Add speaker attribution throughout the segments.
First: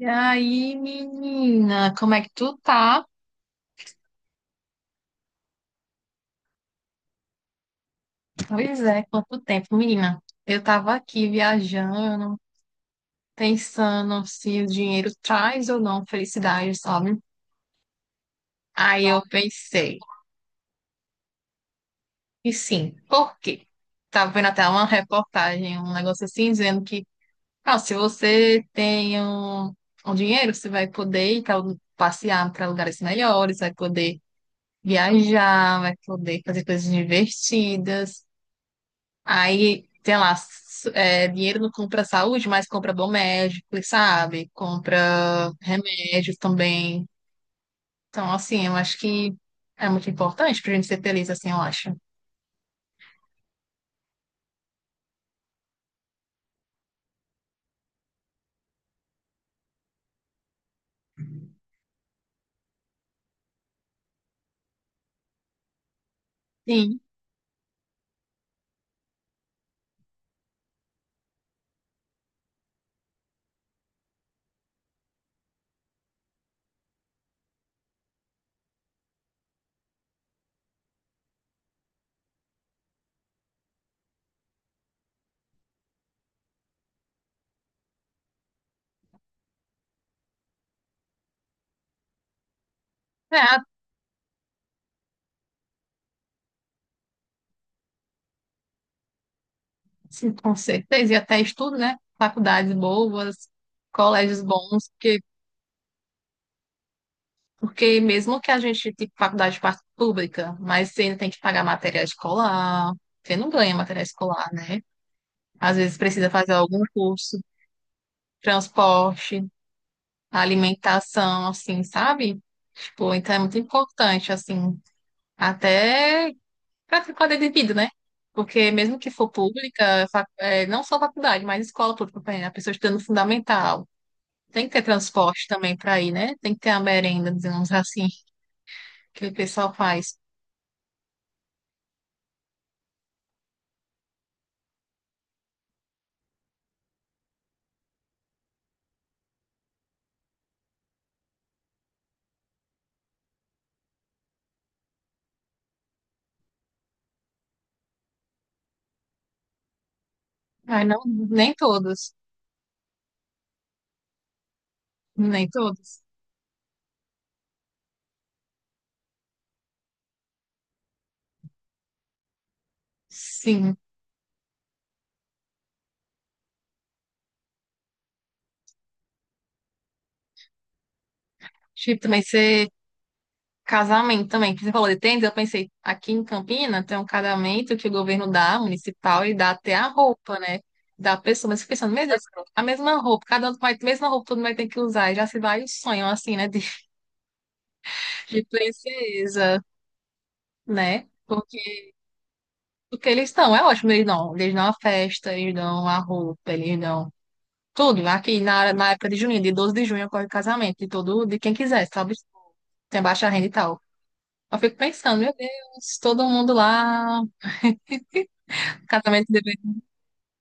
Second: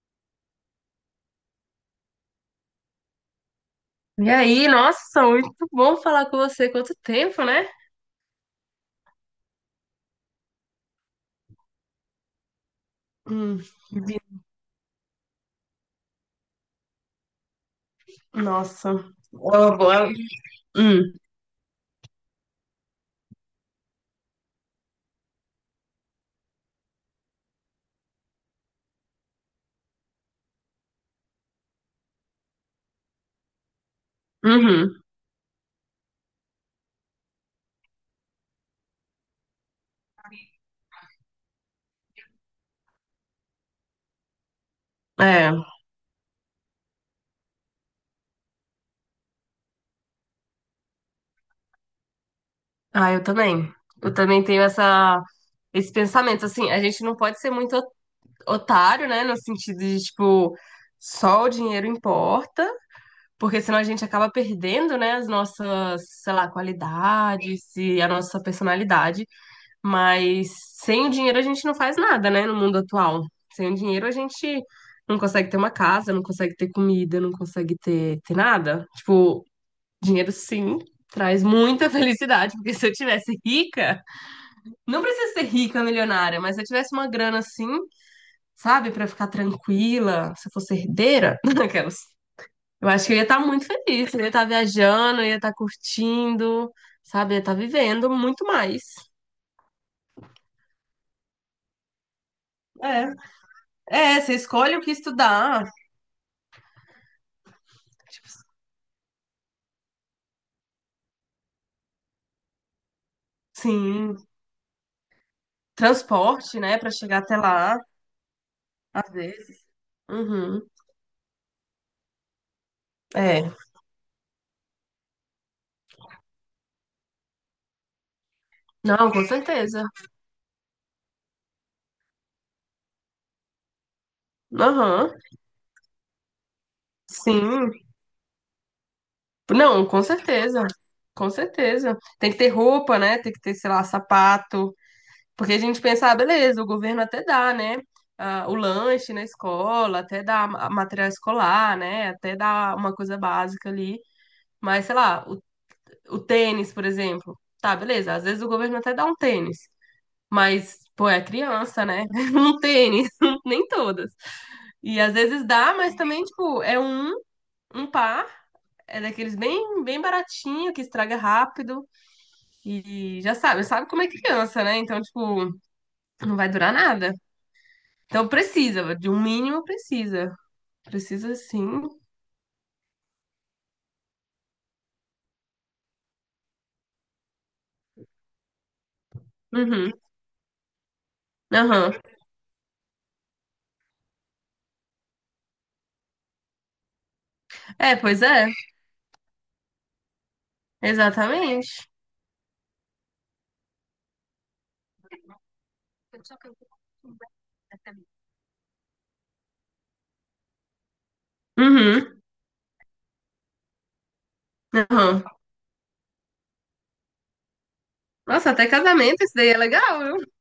Speaker 1: E aí, menina, como é que tu tá?
Speaker 2: E aí, nossa, muito bom falar com você. Quanto tempo, né?
Speaker 1: Pois é, quanto tempo, menina? Eu tava aqui viajando,
Speaker 2: Hum, vi-
Speaker 1: pensando se o dinheiro traz ou não felicidade, sabe?
Speaker 2: nossa.
Speaker 1: Aí eu
Speaker 2: Ó,
Speaker 1: pensei,
Speaker 2: boa- Hum,
Speaker 1: e sim, por quê? Tava vendo até uma reportagem, um negócio assim, dizendo que, ah, se você tem um, um dinheiro, você vai poder ir pra, passear para lugares melhores, vai poder
Speaker 2: uhum,
Speaker 1: viajar, vai poder fazer coisas divertidas. Aí, tem lá, s- é, dinheiro não compra saúde, mas compra bom médico, sabe?
Speaker 2: é.
Speaker 1: Compra remédios também. Então, assim, eu acho que é muito importante pra gente ser feliz, assim, eu acho.
Speaker 2: Ah, eu também. Eu também tenho esse pensamento, assim, a gente não pode ser muito otário, né? No sentido de, tipo, só o dinheiro importa, porque senão a gente acaba perdendo, né, as nossas, sei lá,
Speaker 1: Sim,
Speaker 2: qualidades e a nossa personalidade. Mas sem o dinheiro a gente não faz nada, né, no mundo atual. Sem o dinheiro a gente não consegue ter uma casa, não consegue ter comida, não consegue ter nada. Tipo, dinheiro sim traz muita felicidade, porque se eu tivesse rica, não precisa ser rica, milionária, mas se eu tivesse uma grana assim, sabe, pra ficar tranquila, se eu fosse herdeira, aquelas. Eu acho que eu ia estar
Speaker 1: é,
Speaker 2: muito feliz, eu ia estar viajando, eu ia estar curtindo, sabe, eu ia estar vivendo muito mais.
Speaker 1: sim, com certeza. E até estudo, né? Faculdades boas,
Speaker 2: É, é, você
Speaker 1: colégios
Speaker 2: escolhe o
Speaker 1: bons,
Speaker 2: que
Speaker 1: porque,
Speaker 2: estudar.
Speaker 1: porque
Speaker 2: Tipo,
Speaker 1: mesmo que a gente tenha faculdade par- pública, mas você ainda tem que pagar material escolar, você não ganha material
Speaker 2: sim,
Speaker 1: escolar, né? Às vezes precisa fazer
Speaker 2: transporte, né,
Speaker 1: algum
Speaker 2: pra chegar até
Speaker 1: curso,
Speaker 2: lá, às
Speaker 1: transporte.
Speaker 2: vezes.
Speaker 1: A
Speaker 2: Uhum.
Speaker 1: alimentação, assim, sabe? Tipo, então é
Speaker 2: É.
Speaker 1: muito importante, assim, até para qualidade de vida, né? Porque mesmo que
Speaker 2: Não, com
Speaker 1: for
Speaker 2: certeza.
Speaker 1: pública, fa- é, não só faculdade, mas escola pública, por exemplo, a pessoa estudando fundamental. Tem que ter
Speaker 2: Aham.
Speaker 1: transporte também para ir, né? Tem que ter a merenda, digamos
Speaker 2: Sim.
Speaker 1: assim, que o pessoal
Speaker 2: Não, com
Speaker 1: faz.
Speaker 2: certeza. Com certeza. Tem que ter roupa, né? Tem que ter, sei lá, sapato. Porque a gente pensa, ah, beleza, o governo até dá, né? Ah, o lanche na escola, até dá material escolar, né? Até dá uma coisa básica ali. Mas, sei lá, o tênis, por exemplo. Tá, beleza. Às vezes o governo até dá um tênis. Mas,
Speaker 1: Mas não,
Speaker 2: pô, é
Speaker 1: nem
Speaker 2: criança, né?
Speaker 1: todos,
Speaker 2: Um tênis, nem todas. E às vezes
Speaker 1: nem
Speaker 2: dá, mas
Speaker 1: todos.
Speaker 2: também, tipo, é um par, é daqueles bem, bem baratinho, que estraga rápido. E já sabe,
Speaker 1: Sim.
Speaker 2: sabe como é criança, né? Então, tipo, não vai durar nada. Então precisa, de um mínimo precisa. Precisa sim.
Speaker 1: Tipo, também você casamento também, que você falou de tenda, eu pensei, aqui em Campina tem um casamento que o governo dá, municipal, e dá até a
Speaker 2: Uhum.
Speaker 1: roupa, né? Da pessoa, mas eu fico
Speaker 2: Aham.
Speaker 1: pensando, meu Deus, a mesma roupa, cada um vai, mesma roupa, todo mundo vai ter que usar, e já se vai o sonho, assim, né,
Speaker 2: É, pois
Speaker 1: de
Speaker 2: é,
Speaker 1: princesa, né? Porque
Speaker 2: exatamente.
Speaker 1: o que eles estão é ótimo, eles dão a festa, eles dão a roupa, eles dão tudo. Aqui na, hora- na época de junho, de 12 de junho, ocorre o casamento, de todo, de quem quiser, sabe?
Speaker 2: Uhum.
Speaker 1: Tem baixa renda e tal. Eu fico pensando,
Speaker 2: Aham.
Speaker 1: meu Deus, todo mundo lá.
Speaker 2: Nossa, até casamento
Speaker 1: Casamento
Speaker 2: esse
Speaker 1: de
Speaker 2: daí é
Speaker 1: bebê,
Speaker 2: legal, viu?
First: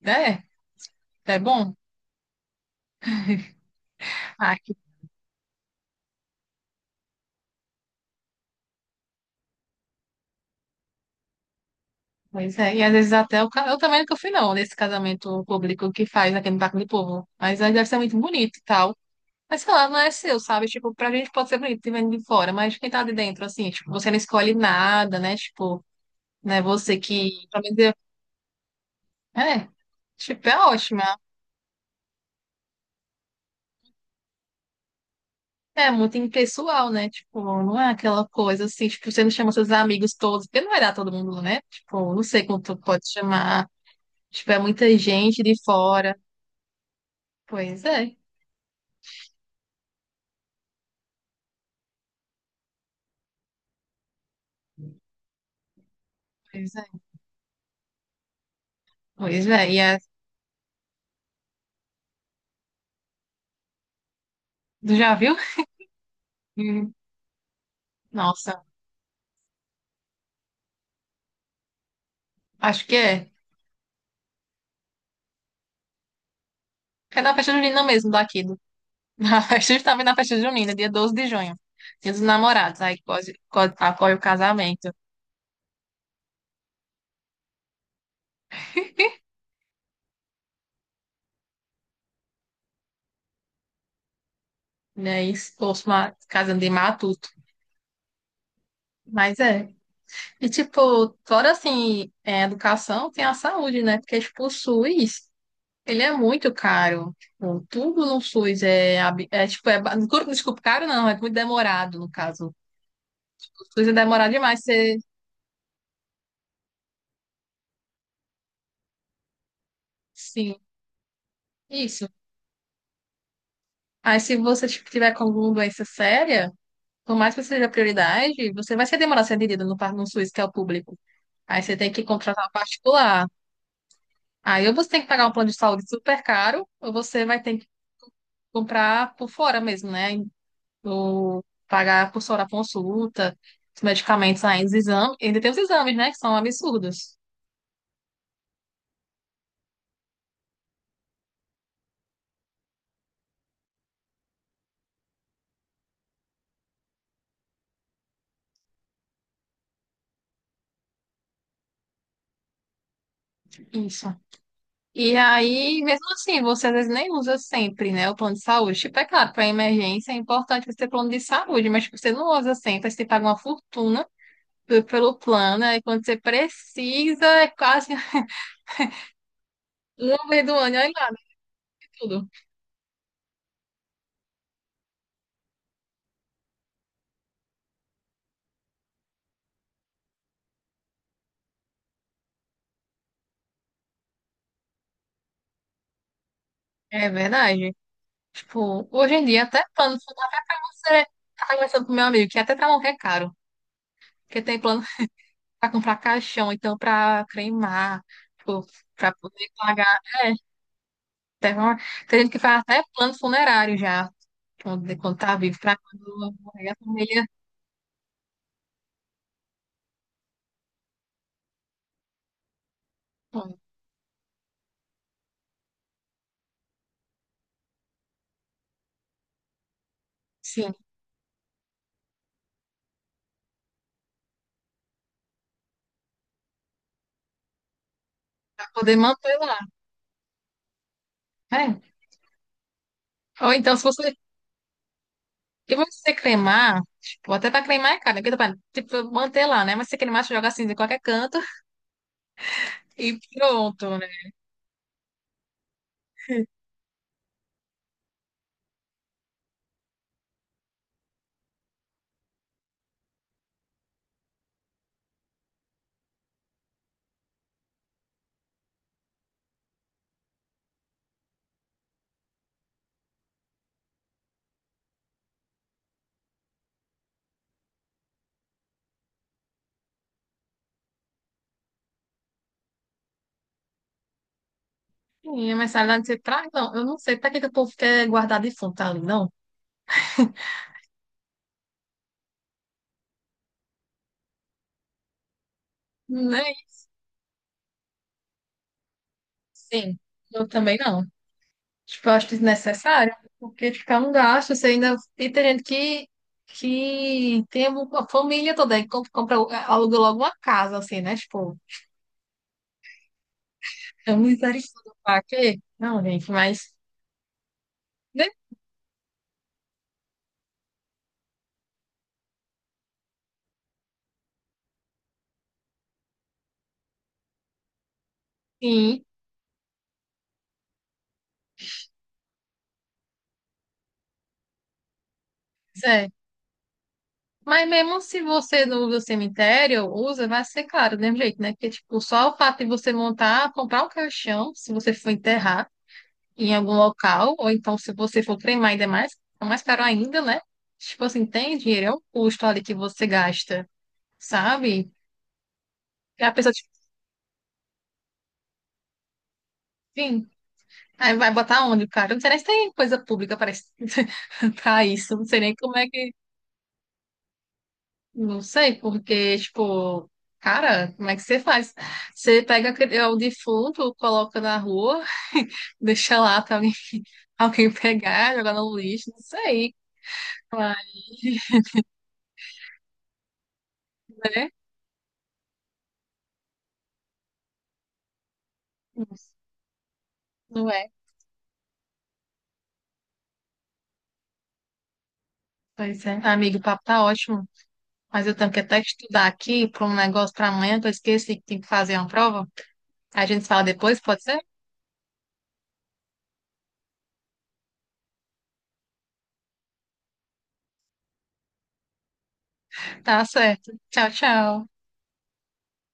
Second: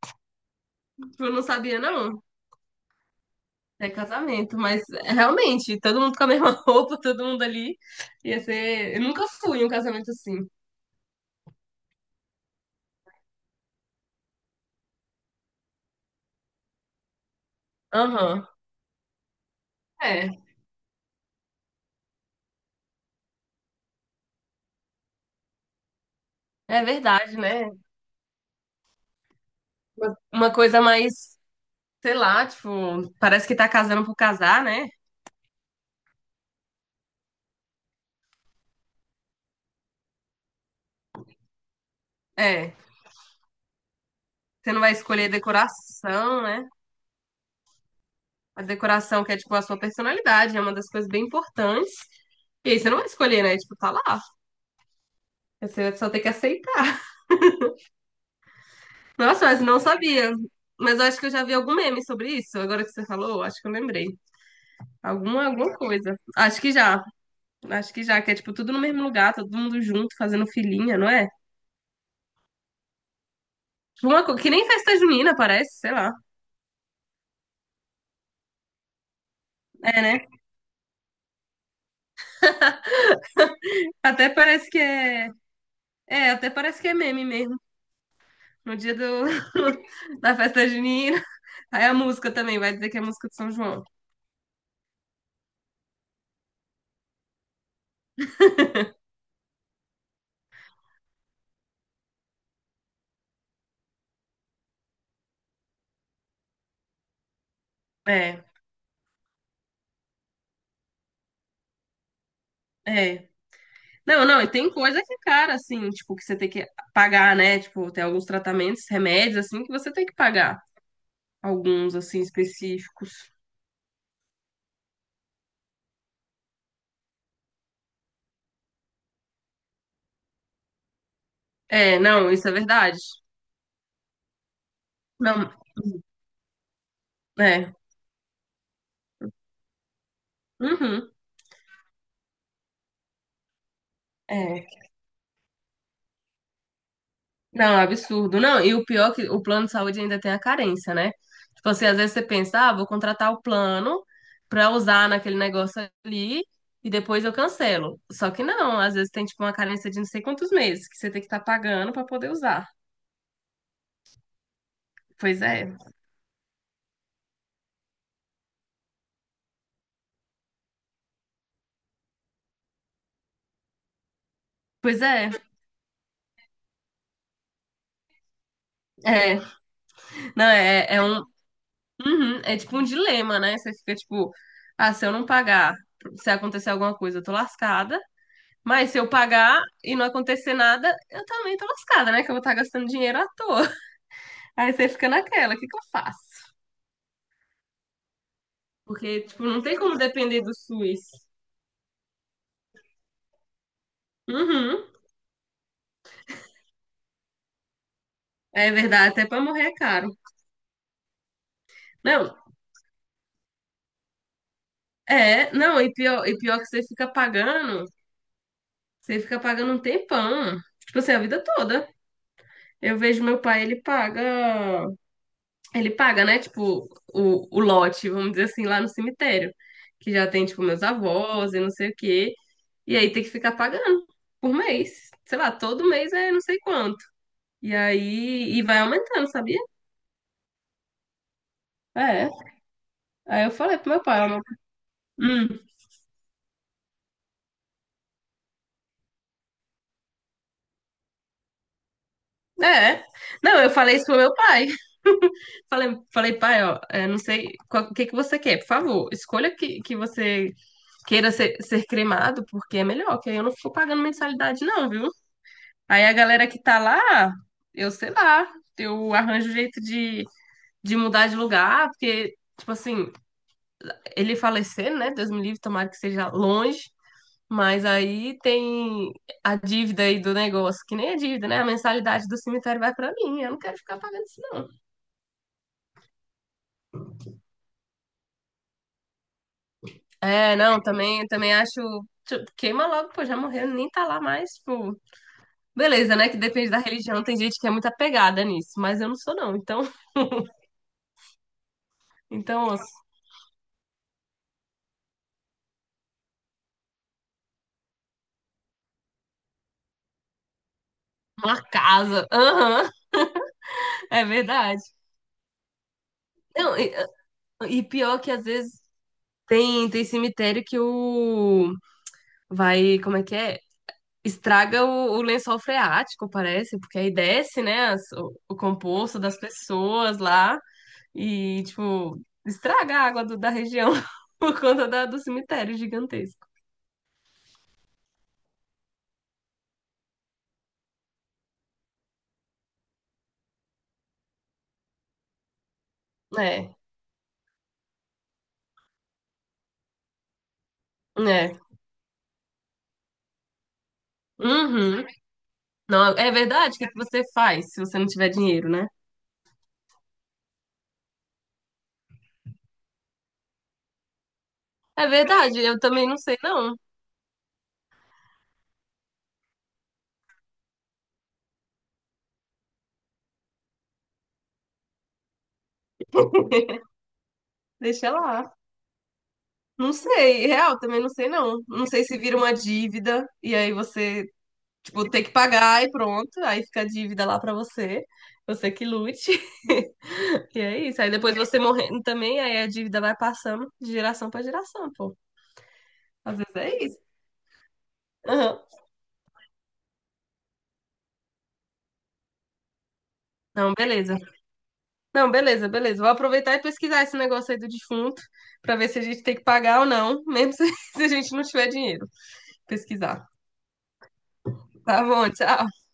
Speaker 1: né?
Speaker 2: Tipo, eu
Speaker 1: É
Speaker 2: não
Speaker 1: bom?
Speaker 2: sabia, não. É
Speaker 1: Ah,
Speaker 2: casamento,
Speaker 1: que
Speaker 2: mas é, realmente, todo mundo com a mesma roupa, todo mundo ali. Ia ser. Eu nunca fui em um casamento assim.
Speaker 1: pois é. E às vezes até o... ca- eu também nunca fui, não, nesse casamento público que faz aqui no Parque do Povo. Mas aí deve ser muito
Speaker 2: Aham.
Speaker 1: bonito e tal. Mas sei lá, não é seu,
Speaker 2: É,
Speaker 1: sabe? Tipo, pra gente pode ser bonito, vendo de fora, mas quem tá de dentro, assim, tipo, você não escolhe nada, né? Tipo, né?
Speaker 2: é
Speaker 1: Você
Speaker 2: verdade,
Speaker 1: que. Pelo
Speaker 2: né?
Speaker 1: menos eu- é.
Speaker 2: Uma
Speaker 1: Tipo,
Speaker 2: uma
Speaker 1: é
Speaker 2: coisa
Speaker 1: ótima.
Speaker 2: mais, sei lá, tipo, parece que tá casando por casar, né?
Speaker 1: É muito impessoal, né? Tipo, não é aquela coisa assim, tipo, você não chama seus amigos todos, porque não vai dar todo mundo, né? Tipo, não sei
Speaker 2: É.
Speaker 1: quanto pode chamar. Tipo, é
Speaker 2: Você não vai
Speaker 1: muita
Speaker 2: escolher
Speaker 1: gente de fora.
Speaker 2: decoração, né?
Speaker 1: Pois é,
Speaker 2: A decoração que é, tipo, a sua personalidade, é uma das coisas bem importantes. E aí você não vai escolher, né? Tipo, tá lá. Você só tem que
Speaker 1: pois é.
Speaker 2: aceitar.
Speaker 1: Pois
Speaker 2: Nossa, mas
Speaker 1: é, e
Speaker 2: não
Speaker 1: é...
Speaker 2: sabia. Mas eu acho que eu já vi algum meme sobre isso. Agora que você falou, acho que eu lembrei.
Speaker 1: Tu já viu?
Speaker 2: Alguma coisa. Acho que
Speaker 1: Hum.
Speaker 2: já. Acho que já, que é tipo
Speaker 1: Nossa,
Speaker 2: tudo no mesmo lugar, todo mundo junto, fazendo filinha, não é?
Speaker 1: acho que é.
Speaker 2: Tipo, que nem festa junina, parece, sei lá.
Speaker 1: É na festa junina mesmo daqui. Do... Na festa,
Speaker 2: É,
Speaker 1: justamente na
Speaker 2: né?
Speaker 1: festa junina, dia 12 de junho. Dia dos namorados. Aí quase- quase acolhe o
Speaker 2: Até parece que
Speaker 1: casamento.
Speaker 2: é. É, até parece que é meme mesmo. No dia do... da festa junina. Aí a música também, vai dizer que é a música de São João.
Speaker 1: Né? E expôs uma casando de matuto. Mas é. E tipo, fora assim, é, educação, tem a saúde, né? Porque expulsou isso. Ele é muito caro. Tipo, tudo no
Speaker 2: É,
Speaker 1: SUS é, ab- é tipo, é, ba- desculpa, caro não, é muito demorado no caso.
Speaker 2: é.
Speaker 1: O SUS é
Speaker 2: Não,
Speaker 1: demorado
Speaker 2: não, e
Speaker 1: demais,
Speaker 2: tem
Speaker 1: você,
Speaker 2: coisa que, é cara, assim, tipo, que você tem que pagar, né? Tipo, tem alguns tratamentos, remédios, assim, que você tem que
Speaker 1: sim,
Speaker 2: pagar. Alguns,
Speaker 1: isso.
Speaker 2: assim, específicos.
Speaker 1: Aí se você tipo, tiver com alguma doença séria, por mais que seja prioridade, você vai se demorar a ser atendido no, par- no SUS, que é o público. Aí você tem
Speaker 2: É,
Speaker 1: que
Speaker 2: não,
Speaker 1: contratar
Speaker 2: isso
Speaker 1: um
Speaker 2: é verdade.
Speaker 1: particular. Aí ou você tem que pagar um plano
Speaker 2: Não,
Speaker 1: de saúde super caro, ou você vai ter que
Speaker 2: é.
Speaker 1: comprar por fora mesmo, né?
Speaker 2: Uhum.
Speaker 1: Do pagar por fora a consulta, os medicamentos ainda,
Speaker 2: É.
Speaker 1: os exames, ainda tem os exames, né, que são absurdos.
Speaker 2: Não, é absurdo. Não, e o pior é que o plano de saúde ainda tem a carência, né? Tipo assim, às vezes você pensa, ah, vou contratar o plano pra usar naquele negócio ali e depois eu cancelo. Só que não, às vezes tem tipo uma carência de não sei quantos meses que você tem que estar pagando pra poder usar.
Speaker 1: Isso. E
Speaker 2: Pois é.
Speaker 1: aí, mesmo assim, você às vezes nem usa sempre, né, o plano de saúde. Tipo, é claro, para emergência é importante você ter plano de saúde, mas tipo, você não usa sempre, aí você paga uma fortuna pe-
Speaker 2: Pois
Speaker 1: pelo
Speaker 2: é.
Speaker 1: plano, aí quando você precisa, é quase
Speaker 2: É.
Speaker 1: uma
Speaker 2: Não,
Speaker 1: vez do ano,
Speaker 2: é,
Speaker 1: olha
Speaker 2: é
Speaker 1: lá,
Speaker 2: um.
Speaker 1: tudo.
Speaker 2: Uhum, é tipo um dilema, né? Você fica tipo, ah, se eu não pagar, se acontecer alguma coisa, eu tô lascada. Mas se eu pagar e não acontecer nada, eu também tô lascada, né? Que eu vou estar gastando dinheiro à toa. Aí você fica naquela, o que que eu faço?
Speaker 1: É verdade. Tipo, hoje
Speaker 2: Porque,
Speaker 1: em dia,
Speaker 2: tipo, não
Speaker 1: até
Speaker 2: tem
Speaker 1: plano,
Speaker 2: como
Speaker 1: de saúde,
Speaker 2: depender do SUS.
Speaker 1: você tá conversando com meu amigo, que até pra morrer é caro. Porque tem plano
Speaker 2: Uhum.
Speaker 1: para comprar caixão, então para cremar,
Speaker 2: É verdade,
Speaker 1: para
Speaker 2: até pra
Speaker 1: poder
Speaker 2: morrer é
Speaker 1: pagar.
Speaker 2: caro.
Speaker 1: É, tem, uma- tem gente
Speaker 2: Não,
Speaker 1: que faz até plano funerário já, quando, quando tá
Speaker 2: é,
Speaker 1: vivo, para
Speaker 2: não,
Speaker 1: quando
Speaker 2: e pior que
Speaker 1: morrer a família.
Speaker 2: você fica pagando um tempão. Tipo assim, a vida toda. Eu vejo meu
Speaker 1: Hum,
Speaker 2: pai, ele paga. Ele paga, né? Tipo, o lote, vamos dizer assim, lá no cemitério. Que já tem, tipo,
Speaker 1: sim,
Speaker 2: meus avós e não sei o quê. E aí tem que ficar pagando por mês. Sei lá, todo mês é não sei quanto. E aí, e
Speaker 1: para
Speaker 2: vai
Speaker 1: poder
Speaker 2: aumentando,
Speaker 1: manter
Speaker 2: sabia?
Speaker 1: lá. É.
Speaker 2: É. Aí eu
Speaker 1: Ou então,
Speaker 2: falei
Speaker 1: se
Speaker 2: pro meu
Speaker 1: você.
Speaker 2: pai, hum,
Speaker 1: E você cremar, tipo, até para cremar é caro, né? Porque, tipo, manter lá, né? Mas se cremar, você joga cinza em qualquer canto
Speaker 2: é.
Speaker 1: e
Speaker 2: Não, eu
Speaker 1: pronto,
Speaker 2: falei
Speaker 1: né?
Speaker 2: isso pro meu pai. Falei, pai, ó, é, não sei o que que você quer, por favor. Escolha que você queira ser, ser cremado, porque é melhor, que aí eu não fico pagando mensalidade, não, viu? Aí a galera que tá lá, eu sei lá, eu arranjo jeito de mudar de lugar, porque, tipo assim, ele falecer, né? Deus me livre, tomara que seja longe. Mas aí tem a dívida aí do negócio, que nem a dívida, né? A mensalidade do cemitério vai pra mim, eu não quero ficar pagando isso, não.
Speaker 1: Sim, mas sabe lá, não sei pra, não, eu não sei para que que o povo quer guardar defunto ali, não.
Speaker 2: É, não, também, também acho. Tipo, queima logo, pô, já morreu, nem tá lá mais, tipo. Beleza, né? Que
Speaker 1: Nem,
Speaker 2: depende da religião, tem gente que é muito apegada nisso, mas eu não sou, não. Então,
Speaker 1: sim, eu também não. Tipo, eu acho
Speaker 2: então,
Speaker 1: desnecessário, porque ficar um gasto, você ainda e tem gente que tem a família toda, e compra, é, aluga logo uma casa, assim, né? Tipo,
Speaker 2: uma casa. Aham.
Speaker 1: é um
Speaker 2: É
Speaker 1: misericórdia
Speaker 2: verdade.
Speaker 1: pra quê? Não, gente, mas
Speaker 2: Não, e pior
Speaker 1: né,
Speaker 2: que às vezes tem, tem cemitério que o vai, como é que é? Estraga o lençol freático, parece, porque aí desce, né, o
Speaker 1: sim
Speaker 2: composto das pessoas lá e, tipo, estraga a água da região por conta do cemitério
Speaker 1: é.
Speaker 2: gigantesco.
Speaker 1: Mas mesmo se você não usa o cemitério, usa, vai ser claro, do mesmo jeito, né? Porque, tipo, só o fato de você montar, comprar um caixão, se você for enterrar. Em algum
Speaker 2: É,
Speaker 1: local, ou então se você for treinar ainda mais, é mais caro ainda, né? Tipo assim, tem
Speaker 2: é.
Speaker 1: dinheiro, é um custo ali que você gasta, sabe?
Speaker 2: Uhum. Não,
Speaker 1: E
Speaker 2: é
Speaker 1: a pessoa, tipo,
Speaker 2: verdade? O que que você faz se você não tiver dinheiro, né?
Speaker 1: enfim, aí vai botar onde, cara? Eu não sei nem se tem coisa pública para isso, pra
Speaker 2: É
Speaker 1: isso, não sei nem
Speaker 2: verdade,
Speaker 1: como
Speaker 2: eu
Speaker 1: é
Speaker 2: também
Speaker 1: que,
Speaker 2: não sei, não.
Speaker 1: não sei, porque, tipo, cara, como é que você faz? Você pega aquele- é, o defunto, coloca na rua, deixa lá pra alguém, alguém
Speaker 2: Deixa
Speaker 1: pegar,
Speaker 2: lá.
Speaker 1: jogar no lixo, não sei,
Speaker 2: Não sei,
Speaker 1: mas,
Speaker 2: real, também não sei não. Não sei se vira uma dívida e aí você,
Speaker 1: né?
Speaker 2: tipo, tem que pagar e pronto, aí fica a dívida lá pra você. Você que lute. E
Speaker 1: Não
Speaker 2: é
Speaker 1: é.
Speaker 2: isso. Aí depois você morrendo também, aí a dívida vai passando de geração pra geração, pô.
Speaker 1: Pois é.
Speaker 2: Às vezes
Speaker 1: Amigo, o papo
Speaker 2: é isso.
Speaker 1: tá ótimo, mas eu tenho
Speaker 2: Aham.
Speaker 1: que até estudar aqui para um negócio para amanhã, que eu esqueci que tem que fazer uma prova. A gente se fala
Speaker 2: Não,
Speaker 1: depois,
Speaker 2: beleza.
Speaker 1: pode ser?
Speaker 2: Não, beleza, beleza. Vou aproveitar e pesquisar esse negócio aí do defunto pra ver se a gente tem que pagar ou não, mesmo se a gente não tiver dinheiro.
Speaker 1: Tá
Speaker 2: Pesquisar.
Speaker 1: certo. Tchau, tchau.
Speaker 2: Tá bom, tchau.